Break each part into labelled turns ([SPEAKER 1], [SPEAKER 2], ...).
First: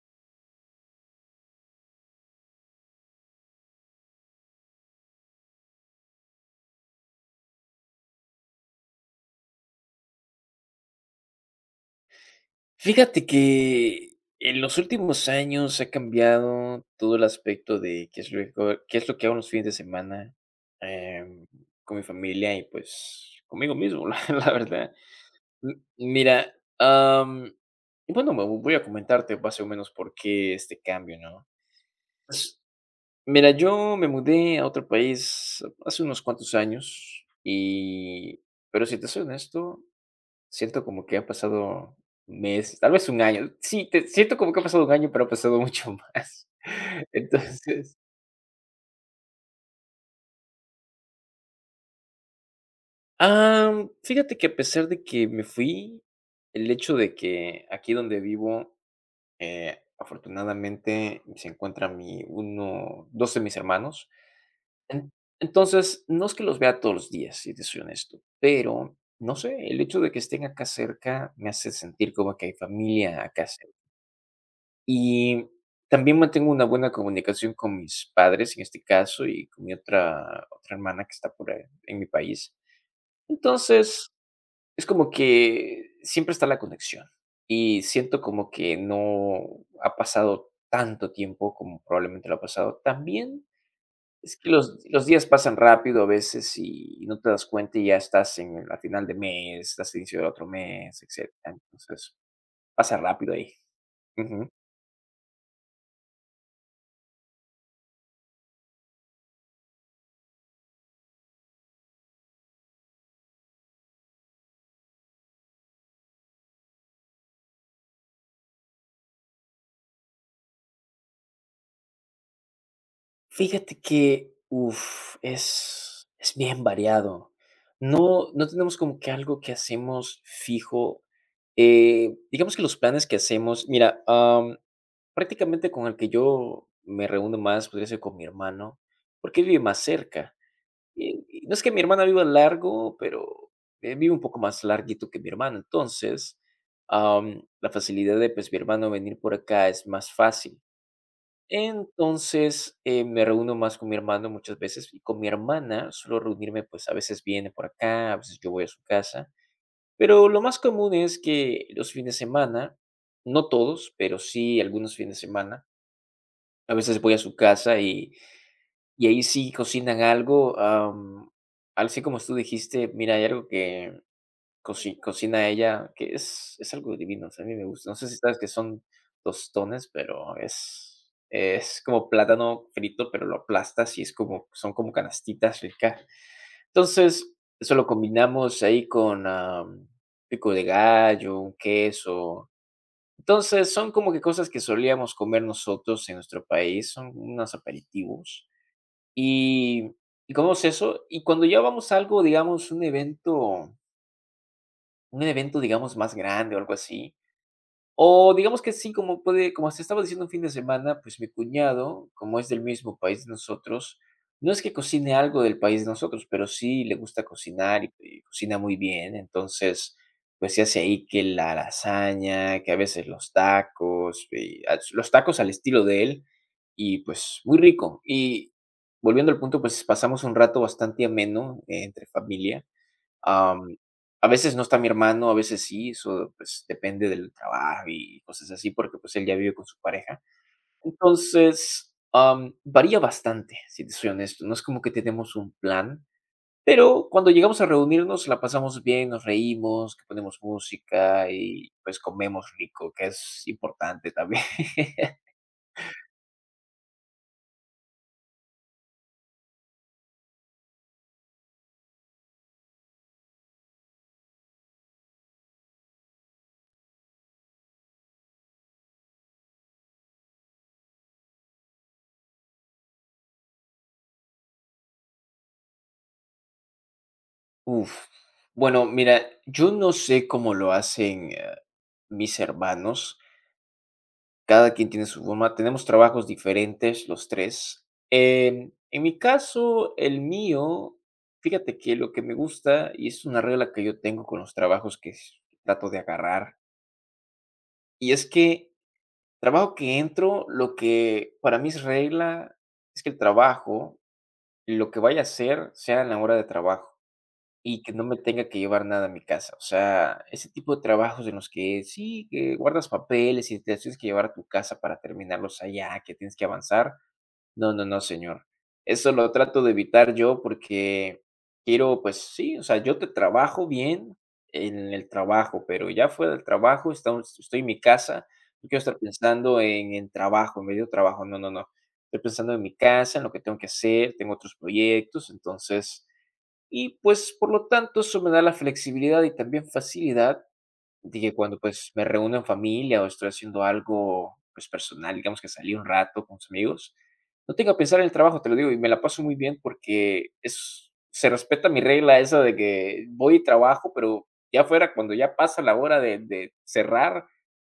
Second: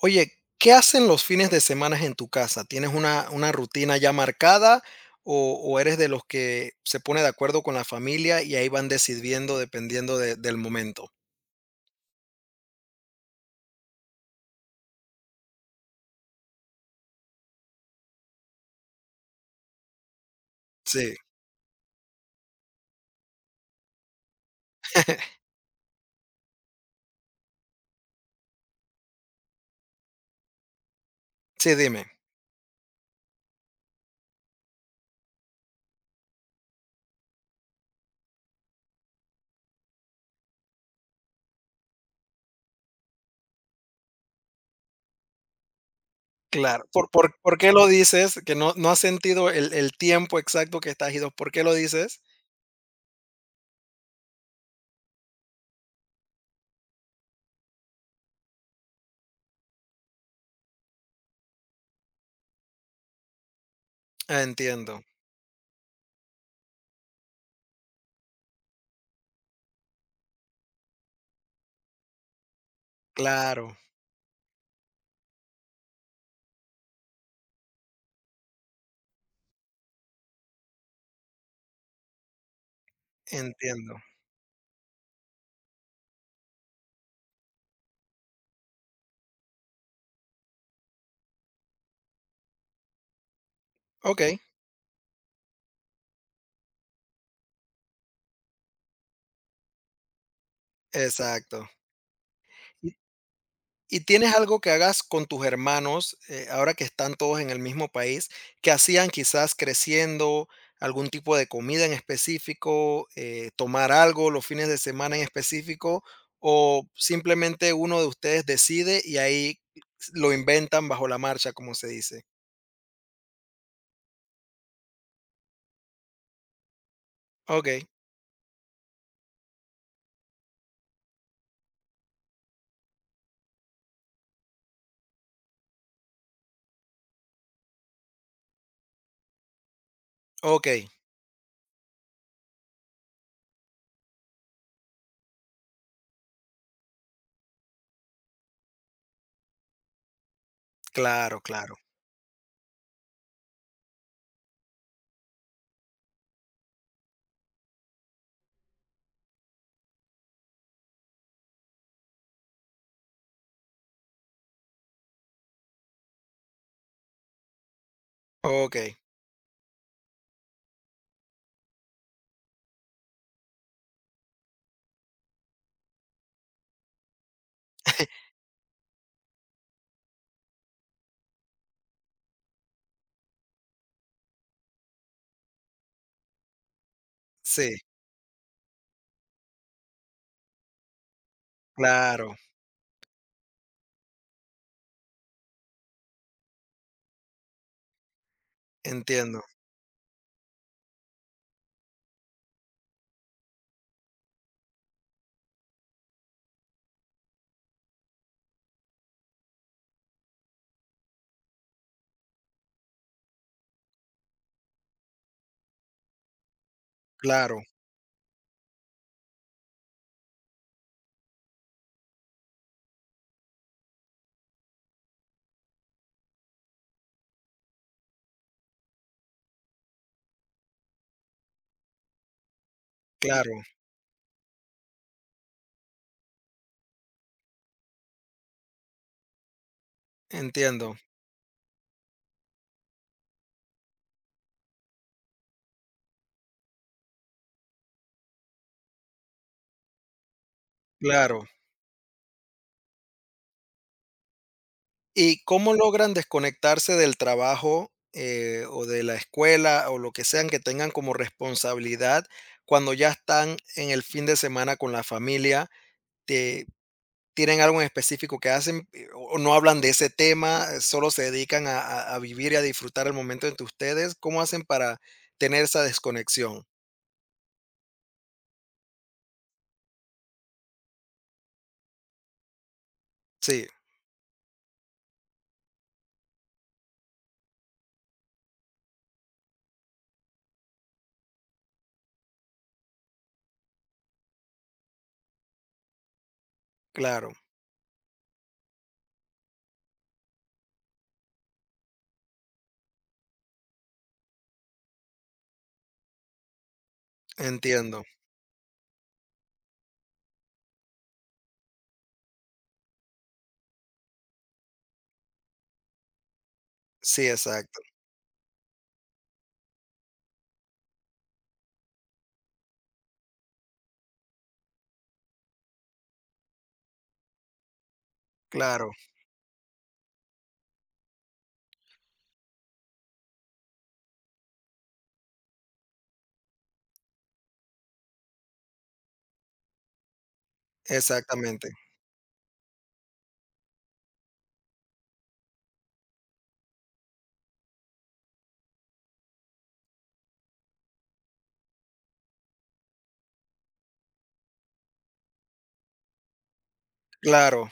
[SPEAKER 1] Oye, ¿qué hacen los fines de semana en tu casa? ¿Tienes una rutina ya marcada o eres de los que se pone de acuerdo con la familia y ahí van decidiendo dependiendo del momento?
[SPEAKER 2] Fíjate que en los últimos años ha cambiado todo el aspecto de qué es lo que hago los fines de semana
[SPEAKER 1] Sí,
[SPEAKER 2] em, con mi familia y pues conmigo mismo, la verdad. Mira, am, y bueno, me voy a comentarte más o menos por qué este cambio, ¿no?
[SPEAKER 1] sí, dime.
[SPEAKER 2] Pues, mira, yo me mudé a otro país hace unos cuantos años y, pero si te soy honesto, siento como que ha pasado meses, tal vez un año. Sí, te siento como que ha pasado un año, pero ha pasado mucho más.
[SPEAKER 1] Claro. ¿Por, por, por qué lo
[SPEAKER 2] Entonces,
[SPEAKER 1] dices? Que no has sentido el tiempo exacto que estás ido. ¿Por qué lo dices?
[SPEAKER 2] fíjate que a pesar de que me fui, el hecho de que aquí donde vivo, afortunadamente se encuentra mi uno, dos de mis hermanos.
[SPEAKER 1] Ah, entiendo.
[SPEAKER 2] En- entonces, no es que los vea todos los días, si te soy honesto, pero no sé, el hecho de que estén acá cerca me hace sentir como que hay familia acá.
[SPEAKER 1] Claro,
[SPEAKER 2] Y también mantengo una buena comunicación con mis padres, en este caso, y con mi otra hermana que está por ahí en mi país.
[SPEAKER 1] entiendo.
[SPEAKER 2] Entonces, es como que siempre está la conexión, y siento como que no ha pasado tanto tiempo como probablemente lo ha pasado. También
[SPEAKER 1] Ok,
[SPEAKER 2] es que los días pasan rápido a veces y no te das cuenta y ya estás en la final de mes, estás a inicio del otro mes, etcétera.
[SPEAKER 1] exacto.
[SPEAKER 2] Entonces, pasa rápido ahí.
[SPEAKER 1] ¿Y tienes
[SPEAKER 2] Ujú.
[SPEAKER 1] algo que hagas con tus hermanos, ahora que están todos en el mismo país, que hacían quizás creciendo, algún tipo de comida en específico, tomar algo los fines de semana en específico, o simplemente uno de ustedes decide y ahí lo inventan bajo la marcha, como se dice?
[SPEAKER 2] Fíjate que, uf, es bien variado.
[SPEAKER 1] Okey,
[SPEAKER 2] No tenemos como que algo que hacemos fijo. Digamos que los planes que hacemos mira, prácticamente con el que yo me reúno más podría ser con mi hermano, porque él vive más cerca.
[SPEAKER 1] okey,
[SPEAKER 2] Y no es que mi hermana viva largo, pero él vive un poco más larguito que mi hermano. Entonces, la facilidad de, pues, mi hermano venir por acá es más fácil.
[SPEAKER 1] claro, claro.
[SPEAKER 2] Entonces, me reúno más con mi hermano muchas veces y con mi hermana suelo reunirme, pues a veces viene por acá, a veces yo voy a su casa, pero lo más común es que los fines de semana, no todos, pero sí algunos fines de semana, a veces voy a su casa y,
[SPEAKER 1] Okey,
[SPEAKER 2] y ahí sí cocinan algo, así como tú dijiste, mira, hay algo que cocina ella, que es algo divino, o sea, a mí me gusta. No sé si sabes que son tostones, pero es como plátano frito, pero lo aplastas y es como son como canastitas ricas. Entonces, eso
[SPEAKER 1] sí,
[SPEAKER 2] lo combinamos ahí con, pico de gallo, un
[SPEAKER 1] claro,
[SPEAKER 2] queso. Entonces, son como que cosas que solíamos comer nosotros en nuestro país, son unos aperitivos.
[SPEAKER 1] entiendo,
[SPEAKER 2] Y y comemos eso, y cuando ya vamos a algo, digamos, un evento, digamos, más grande o algo así. O digamos que sí, como puede, como se estaba diciendo un fin de semana, pues mi cuñado, como es del mismo país de nosotros, no es que cocine algo del país de nosotros, pero sí le gusta
[SPEAKER 1] claro,
[SPEAKER 2] cocinar y cocina muy bien. Entonces, pues se hace ahí que la lasaña, que a veces los tacos, y los tacos al estilo de él, y pues muy rico. Y volviendo al punto, pues pasamos un rato bastante ameno entre familia
[SPEAKER 1] claro,
[SPEAKER 2] Am, a veces no está mi hermano, a veces sí, eso, pues, depende del trabajo y cosas así, porque, pues, él ya vive con su pareja.
[SPEAKER 1] entiendo,
[SPEAKER 2] Entonces, varía bastante, si te soy honesto, no es como que tenemos un plan, pero cuando llegamos a reunirnos la pasamos bien, nos reímos, que ponemos música
[SPEAKER 1] claro.
[SPEAKER 2] y, pues, comemos rico, que es importante también.
[SPEAKER 1] ¿Y cómo logran desconectarse del trabajo, o de la escuela, o lo que sean que tengan como responsabilidad cuando ya están en el fin de semana con la familia? ¿Te tienen algo en específico que hacen, o no hablan de ese tema, solo se dedican a vivir y a disfrutar el momento entre ustedes? ¿Cómo hacen para tener esa desconexión?
[SPEAKER 2] Uf, bueno, mira, yo no sé cómo lo hacen, mis hermanos.
[SPEAKER 1] Sí,
[SPEAKER 2] Cada quien tiene su forma. Tenemos trabajos diferentes los 3. En mi caso, el mío, fíjate que lo que me gusta, y es una regla que yo tengo con los trabajos que trato de agarrar,
[SPEAKER 1] claro,
[SPEAKER 2] y es que trabajo que entro, lo que para mí es regla, es que el trabajo, lo que vaya a hacer, sea en la hora de trabajo. Y que
[SPEAKER 1] entiendo.
[SPEAKER 2] no me tenga que llevar nada a mi casa. O sea, ese tipo de trabajos en los que sí, que guardas papeles y te los tienes que llevar a tu casa para terminarlos allá, que tienes que avanzar.
[SPEAKER 1] Sí,
[SPEAKER 2] No,
[SPEAKER 1] exacto,
[SPEAKER 2] no, no, señor. Eso lo trato de evitar yo porque quiero, pues sí, o sea, yo te trabajo bien en el trabajo, pero ya fuera del trabajo, estamos, estoy en mi casa, no quiero
[SPEAKER 1] claro,
[SPEAKER 2] estar pensando en el trabajo, en medio trabajo. No, no, no. Estoy pensando en mi casa, en lo que tengo que hacer, tengo otros proyectos, entonces y pues, por lo tanto, eso me da la flexibilidad y también facilidad de que cuando,
[SPEAKER 1] exactamente,
[SPEAKER 2] pues, me reúno en familia o estoy haciendo algo, pues, personal, digamos que salí un rato con mis amigos, no tengo que pensar en el trabajo, te lo digo, y me la paso muy bien porque es se respeta mi regla esa de que voy y trabajo, pero ya fuera cuando ya pasa la hora de cerrar,
[SPEAKER 1] claro,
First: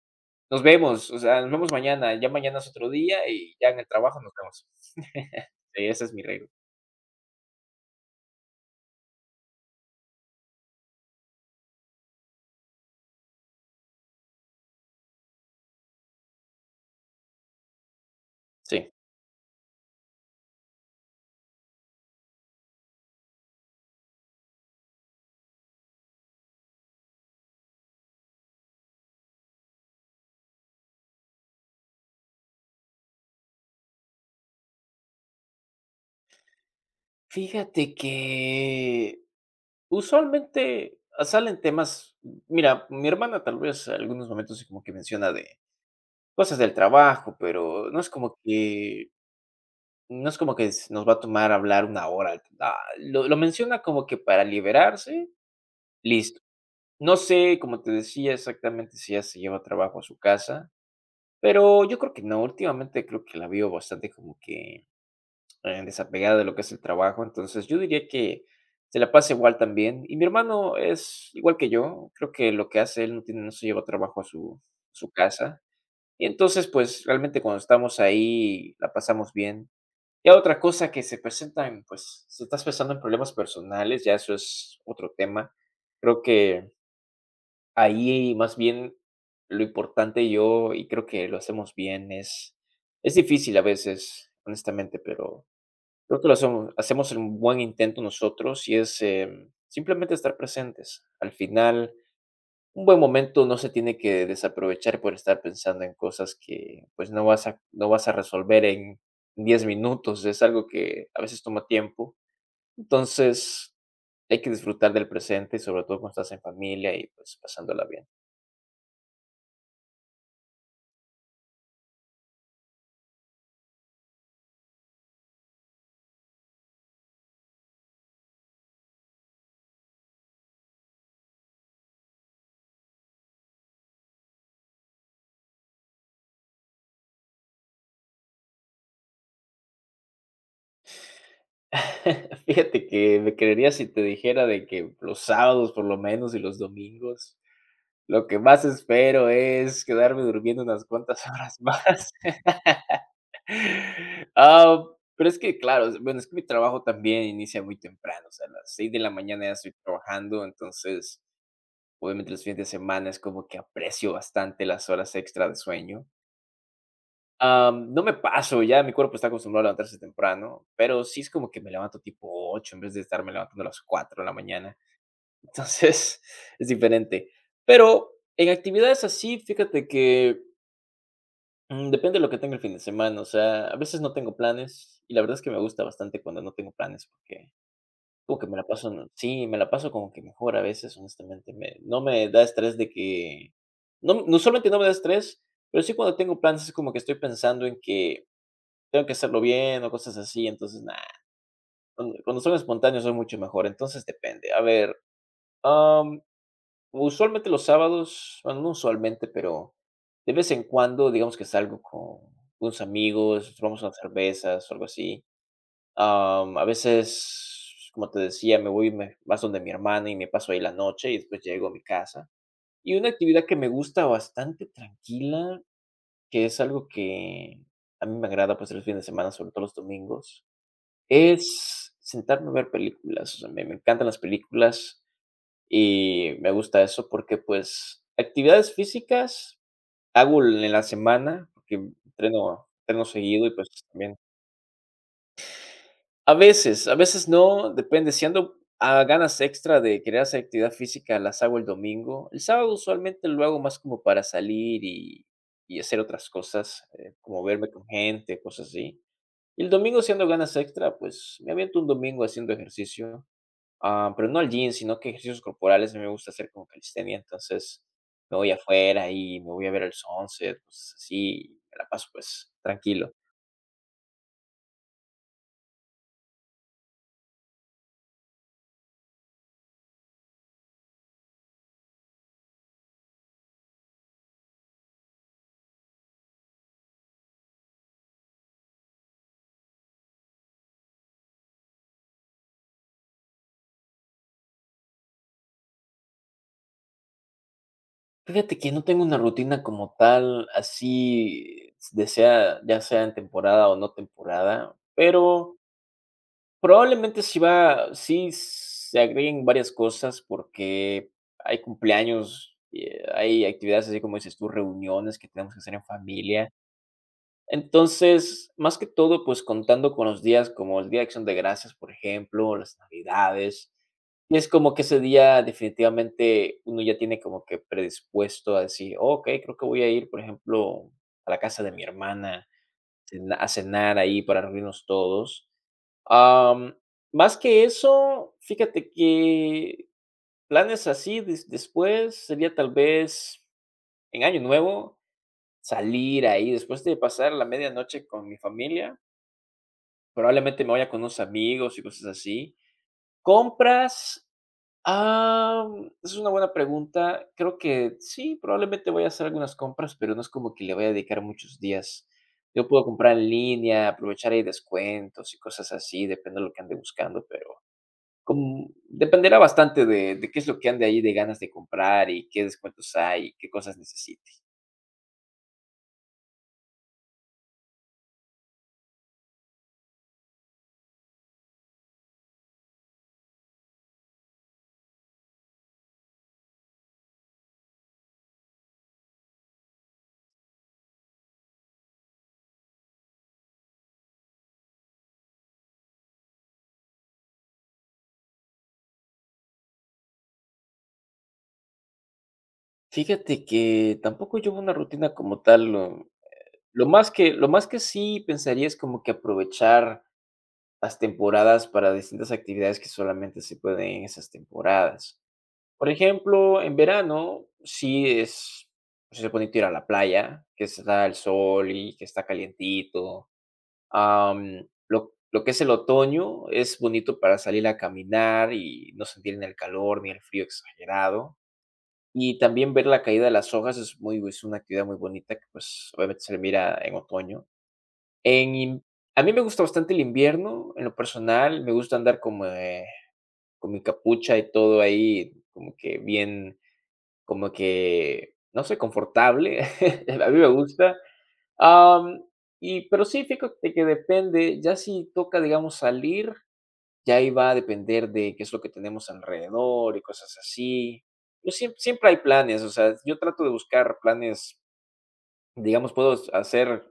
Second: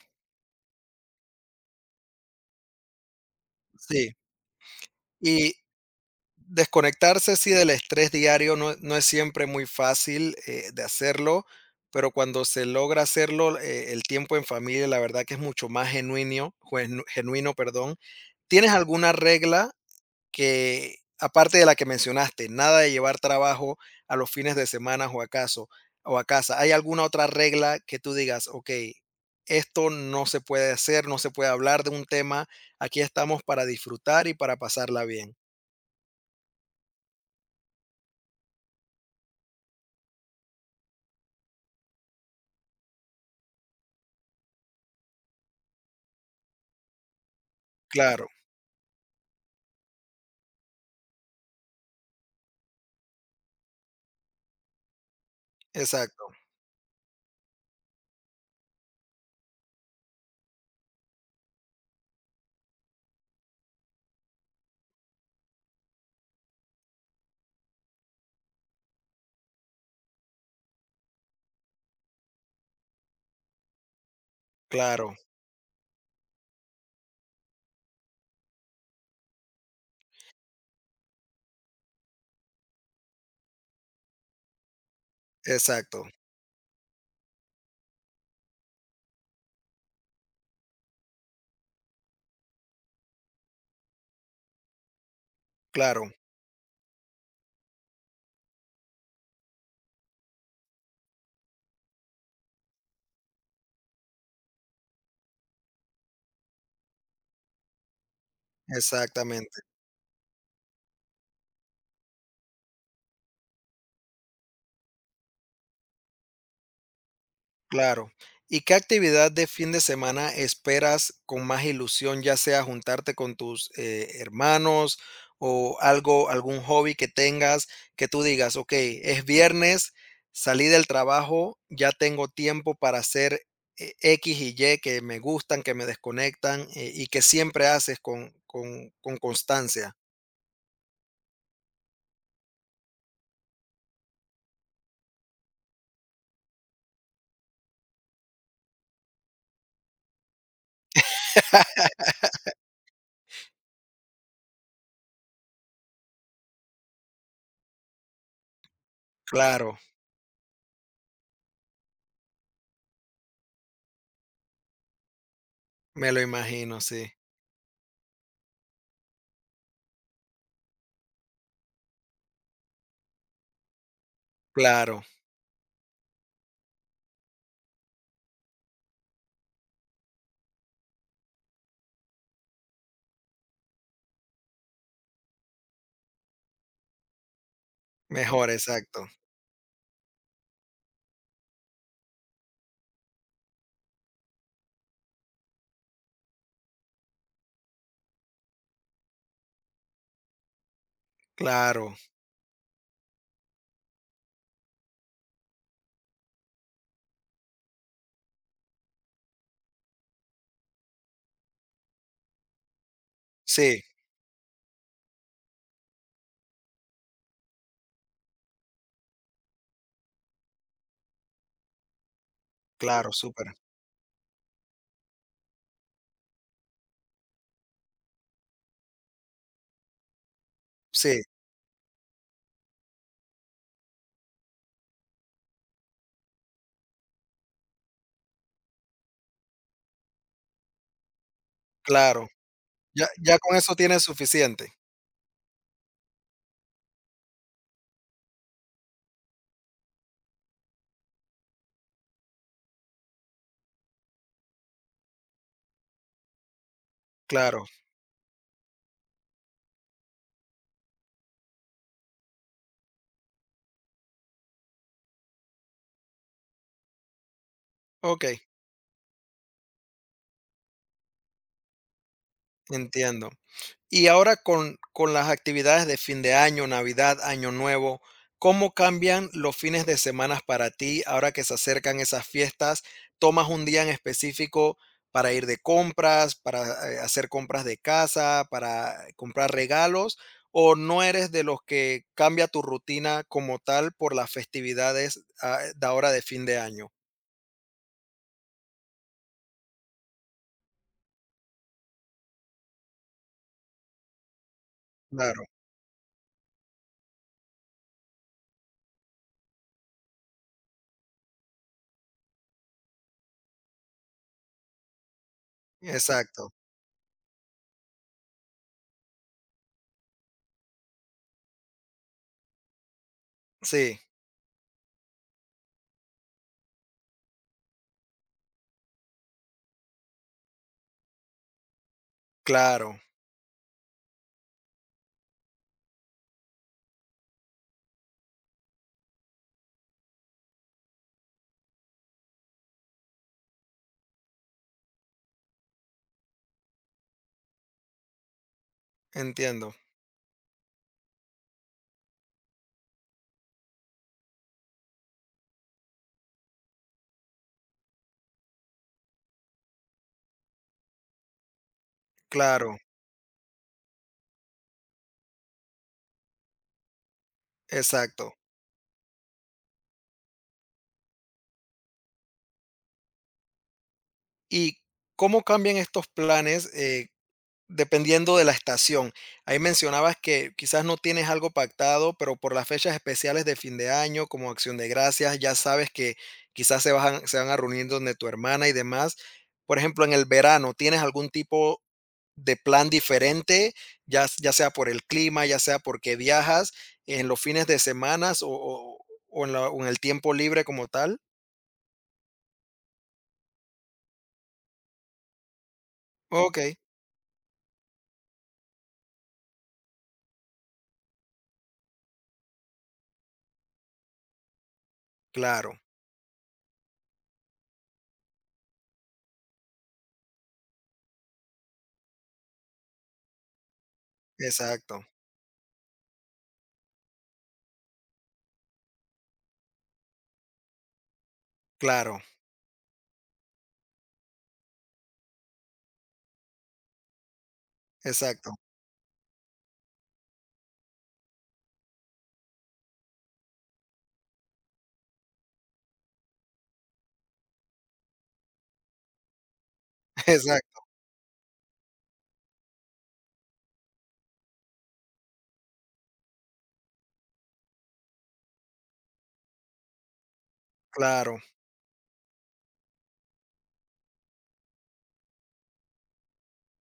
[SPEAKER 2] nos vemos, o sea, nos vemos mañana, ya mañana es otro día y ya en el
[SPEAKER 1] sí.
[SPEAKER 2] trabajo nos vemos.
[SPEAKER 1] Y
[SPEAKER 2] Sí, esa es mi regla.
[SPEAKER 1] desconectarse, sí, del estrés diario no es siempre muy fácil, de hacerlo, pero cuando se logra hacerlo, el tiempo en familia, la verdad que es mucho más genuino, perdón. ¿Tienes
[SPEAKER 2] Sí.
[SPEAKER 1] alguna regla que, aparte de la que mencionaste, nada de llevar trabajo a los fines de semana o acaso o a casa? ¿Hay alguna otra regla que tú digas: "Okey, esto no se puede hacer, no se puede hablar de un tema, aquí estamos para disfrutar y para pasarla bien"?
[SPEAKER 2] Fíjate que usualmente, salen temas mira, mi hermana tal vez algunos momentos sí como que menciona de cosas del trabajo, pero no es
[SPEAKER 1] Claro,
[SPEAKER 2] como que no es como que s nos va a tomar hablar una hora. Ah, lo menciona como que para liberarse,
[SPEAKER 1] exacto.
[SPEAKER 2] listo. No sé, como te decía, exactamente si ella se lleva trabajo a su casa, pero yo creo que no. Últimamente creo que la veo bastante como que desapegada de lo que es el trabajo. Entonces, yo diría que se la pasa igual también. Y mi hermano es igual que yo. Creo que lo que hace él no tiene, no se lleva trabajo a su
[SPEAKER 1] Claro,
[SPEAKER 2] casa. Y entonces, pues realmente cuando estamos ahí, la pasamos bien. Ya otra cosa que se presentan, pues, si estás pensando en problemas personales, ya eso es otro tema.
[SPEAKER 1] exacto,
[SPEAKER 2] Creo que ahí más bien lo importante yo, y creo que lo hacemos bien, es difícil a veces, honestamente, pero
[SPEAKER 1] claro,
[SPEAKER 2] creo que lo hacemos un buen intento nosotros y es, simplemente estar presentes. Al final, un buen momento no se tiene que desaprovechar por estar pensando en cosas que, pues, no vas a resolver en
[SPEAKER 1] exactamente,
[SPEAKER 2] 10 minutos, es algo que a veces toma tiempo. Entonces, hay que disfrutar del presente, sobre todo cuando estás en familia y, pues, pasándola bien.
[SPEAKER 1] claro. ¿Y qué actividad de fin de semana esperas con más ilusión, ya sea juntarte con tus, hermanos o algo, algún hobby que tengas que tú digas: "Okey, es viernes, salí del trabajo, ya tengo tiempo para hacer e equis y ye que me gustan, que me desconectan, y que siempre haces con constancia".
[SPEAKER 2] Fíjate que me creerías si te dijera de que los sábados, por lo menos, y los domingos, lo que más espero es quedarme durmiendo unas cuantas horas más. Ah, pero es que, claro, bueno, es que mi trabajo también inicia muy temprano, o sea, a las 6 de la mañana ya estoy
[SPEAKER 1] Claro,
[SPEAKER 2] trabajando, entonces, obviamente, los fines de semana es como que aprecio bastante las horas extra de sueño.
[SPEAKER 1] me lo imagino, sí.
[SPEAKER 2] No me paso, ya mi cuerpo está acostumbrado a levantarse temprano, pero sí es como que me levanto tipo 8 en vez de estarme levantando a las 4 de la mañana.
[SPEAKER 1] Claro,
[SPEAKER 2] Entonces, es diferente. Pero en actividades así, fíjate que depende de lo que tenga el fin de semana. O sea, a veces no tengo planes y la verdad es que me gusta bastante cuando no tengo planes porque como que
[SPEAKER 1] mejor,
[SPEAKER 2] me la paso,
[SPEAKER 1] exacto.
[SPEAKER 2] sí, me la paso como que mejor a veces, honestamente. No me da estrés de que, no, no solamente no me da estrés, pero sí cuando tengo planes es como que estoy pensando en que tengo que hacerlo bien o cosas así. Entonces, nada,
[SPEAKER 1] Claro,
[SPEAKER 2] cuando son espontáneos soy mucho mejor. Entonces, depende. A ver. Usualmente los sábados, bueno, no usualmente, pero de vez en cuando, digamos que salgo con unos amigos, tomamos
[SPEAKER 1] sí,
[SPEAKER 2] unas cervezas o algo así. A veces, como te decía, me voy más donde mi hermana y me paso ahí la noche y después llego a mi casa. Y una
[SPEAKER 1] claro,
[SPEAKER 2] actividad
[SPEAKER 1] súper.
[SPEAKER 2] que me gusta bastante tranquila, que es algo que a mí me agrada pues los fines de semana, sobre todo los domingos,
[SPEAKER 1] Sí,
[SPEAKER 2] es sentarme a ver películas. O sea, me encantan las películas. Y me gusta eso porque, pues, actividades físicas hago en la semana, porque
[SPEAKER 1] claro.
[SPEAKER 2] entreno
[SPEAKER 1] Ya ya
[SPEAKER 2] seguido y,
[SPEAKER 1] con
[SPEAKER 2] pues,
[SPEAKER 1] eso tienes
[SPEAKER 2] también
[SPEAKER 1] suficiente.
[SPEAKER 2] a veces no, depende, si ando a ganas extra de querer hacer actividad física, las hago el domingo. El sábado usualmente lo hago más como para salir y hacer otras cosas, como
[SPEAKER 1] Claro,
[SPEAKER 2] verme con gente, cosas así. Y el domingo, si ando ganas extra, pues, me aviento un domingo haciendo ejercicio. Ah, pero no al gym, sino que ejercicios corporales, a mí me gusta hacer como calistenia. Entonces me
[SPEAKER 1] okey,
[SPEAKER 2] voy afuera y me voy a ver el sunset, pues así, me la paso pues tranquilo.
[SPEAKER 1] entiendo. Y ahora con las actividades de fin de año, Navidad, Año Nuevo, ¿cómo cambian los fines de semana para ti ahora que se acercan esas fiestas? ¿Tomas un día en específico para ir de compras, para hacer compras de casa, para comprar regalos? ¿O no eres de los que cambia tu rutina como tal por las festividades de ahora de fin de año?
[SPEAKER 2] Fíjate que no tengo una rutina como tal, así, de sea, ya sea en temporada o no temporada,
[SPEAKER 1] Claro,
[SPEAKER 2] pero probablemente sí va, sí se agreguen varias cosas porque hay cumpleaños, hay actividades así como dices tú, reuniones que tenemos que hacer en familia.
[SPEAKER 1] exacto.
[SPEAKER 2] Entonces, más que todo, pues contando con los días como el Día de Acción de Gracias, por ejemplo, o las Navidades,
[SPEAKER 1] Sí,
[SPEAKER 2] y es como que ese día definitivamente uno ya tiene como que predispuesto a decir, "Oh, okey, creo que voy a ir, por ejemplo, a la casa de mi hermana
[SPEAKER 1] claro,
[SPEAKER 2] cena a cenar ahí para reunirnos todos". Am, Más que eso, fíjate que planes así después sería tal vez en Año Nuevo salir ahí después de pasar la medianoche con mi familia.
[SPEAKER 1] entiendo.
[SPEAKER 2] Probablemente me vaya con unos amigos y cosas así. ¿Compras? Es una buena pregunta. Creo que sí, probablemente voy a hacer algunas compras, pero no es como que le voy a dedicar muchos días. Yo
[SPEAKER 1] Claro,
[SPEAKER 2] puedo comprar en línea, aprovechar ahí descuentos y cosas así, depende de lo que ande buscando, pero
[SPEAKER 1] exacto.
[SPEAKER 2] como dependerá bastante de qué es lo que ande ahí de ganas de comprar y qué descuentos hay y qué cosas necesite.
[SPEAKER 1] ¿Y cómo cambian estos planes dependiendo de la estación? Ahí mencionabas que quizás no tienes algo pactado, pero por las fechas especiales de fin de año, como Acción de Gracias, ya sabes que quizás se van a reunir donde tu hermana y demás. Por ejemplo, en el verano, ¿tienes algún tipo de plan diferente, ya, ya sea por el clima, ya sea porque viajas en los fines de semana o en o en el tiempo libre como tal?
[SPEAKER 2] Fíjate que tampoco llevo una rutina como tal.
[SPEAKER 1] Ok,
[SPEAKER 2] Lo más que sí pensaría es como que aprovechar las temporadas para distintas actividades que solamente se pueden en esas temporadas.
[SPEAKER 1] claro,
[SPEAKER 2] Por ejemplo, en verano sí es, pues, es bonito ir a la playa, que está el sol y que está calientito. Am,
[SPEAKER 1] exacto,
[SPEAKER 2] lo que es el otoño es bonito para salir a caminar y no sentir ni el calor ni el frío exagerado.
[SPEAKER 1] claro,
[SPEAKER 2] Y también ver la caída de las hojas es muy es una actividad muy bonita que, pues, obviamente se mira en otoño.
[SPEAKER 1] exacto.
[SPEAKER 2] En in A mí me gusta bastante el invierno, en lo personal, me gusta andar como, con mi capucha y todo ahí, como que bien, como que, no sé, confortable, a mí me
[SPEAKER 1] Exacto,
[SPEAKER 2] gusta, am, y pero sí, fíjate que depende, ya si toca, digamos, salir, ya ahí va a depender de qué es lo que tenemos alrededor y cosas así.
[SPEAKER 1] claro,
[SPEAKER 2] Yo siempre hay planes, o sea, yo trato de buscar planes. Digamos, puedo hacer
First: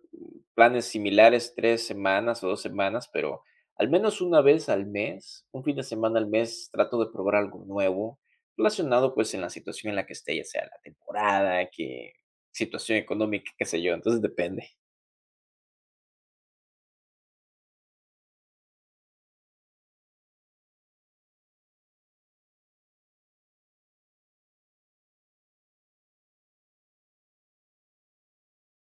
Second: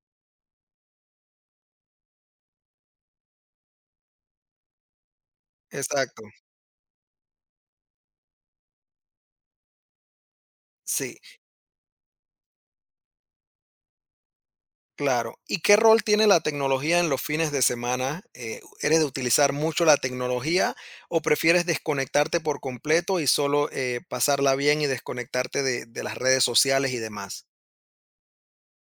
[SPEAKER 2] planes similares 3 semanas o 2 semanas, pero al menos una vez al mes, un fin de semana
[SPEAKER 1] exacto.
[SPEAKER 2] al mes, trato de probar algo nuevo relacionado, pues, en la situación en la que esté, ya sea la
[SPEAKER 1] Sí,
[SPEAKER 2] temporada, que situación económica, qué sé yo, entonces depende.
[SPEAKER 1] claro. ¿Y qué rol tiene la tecnología en los fines de semana? ¿Eres de utilizar mucho la tecnología o prefieres desconectarte por completo y solo, pasarla bien y desconectarte de las redes sociales y demás?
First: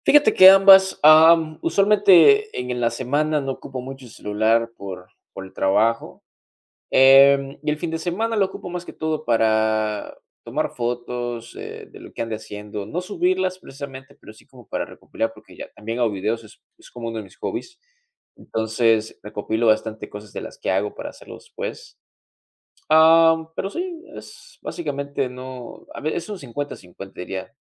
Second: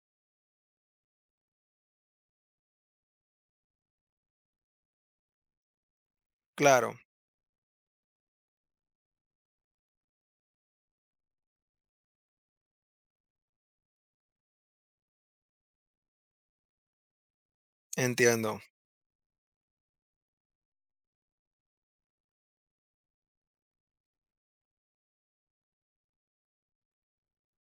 [SPEAKER 2] Fíjate que ambas. Usualmente en la semana no ocupo mucho el celular por el trabajo.
[SPEAKER 1] Claro,
[SPEAKER 2] Y el fin de semana lo ocupo más que todo para tomar fotos, de lo que ande haciendo, no subirlas precisamente, pero sí como para recopilar, porque ya también hago videos, es como uno de mis hobbies.
[SPEAKER 1] entiendo,
[SPEAKER 2] Entonces, recopilo bastante cosas de las que hago para hacerlo después. Pero sí, es básicamente no, a ver, es un cincuenta-cincuenta diría.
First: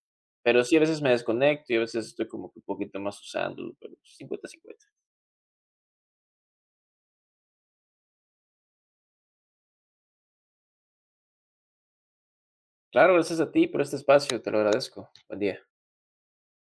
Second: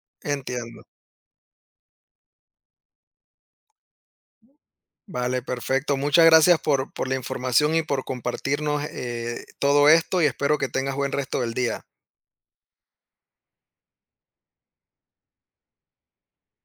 [SPEAKER 2] Pero sí, a
[SPEAKER 1] entiendo.
[SPEAKER 2] veces me desconecto y a veces estoy como que un poquito más usándolo, pero cincuenta 50.
[SPEAKER 1] Vale, perfecto. Muchas gracias por la información y por compartirnos, todo esto, y espero que tengas buen resto del día.
[SPEAKER 2] Claro, gracias a ti por este espacio, te lo agradezco. Buen día.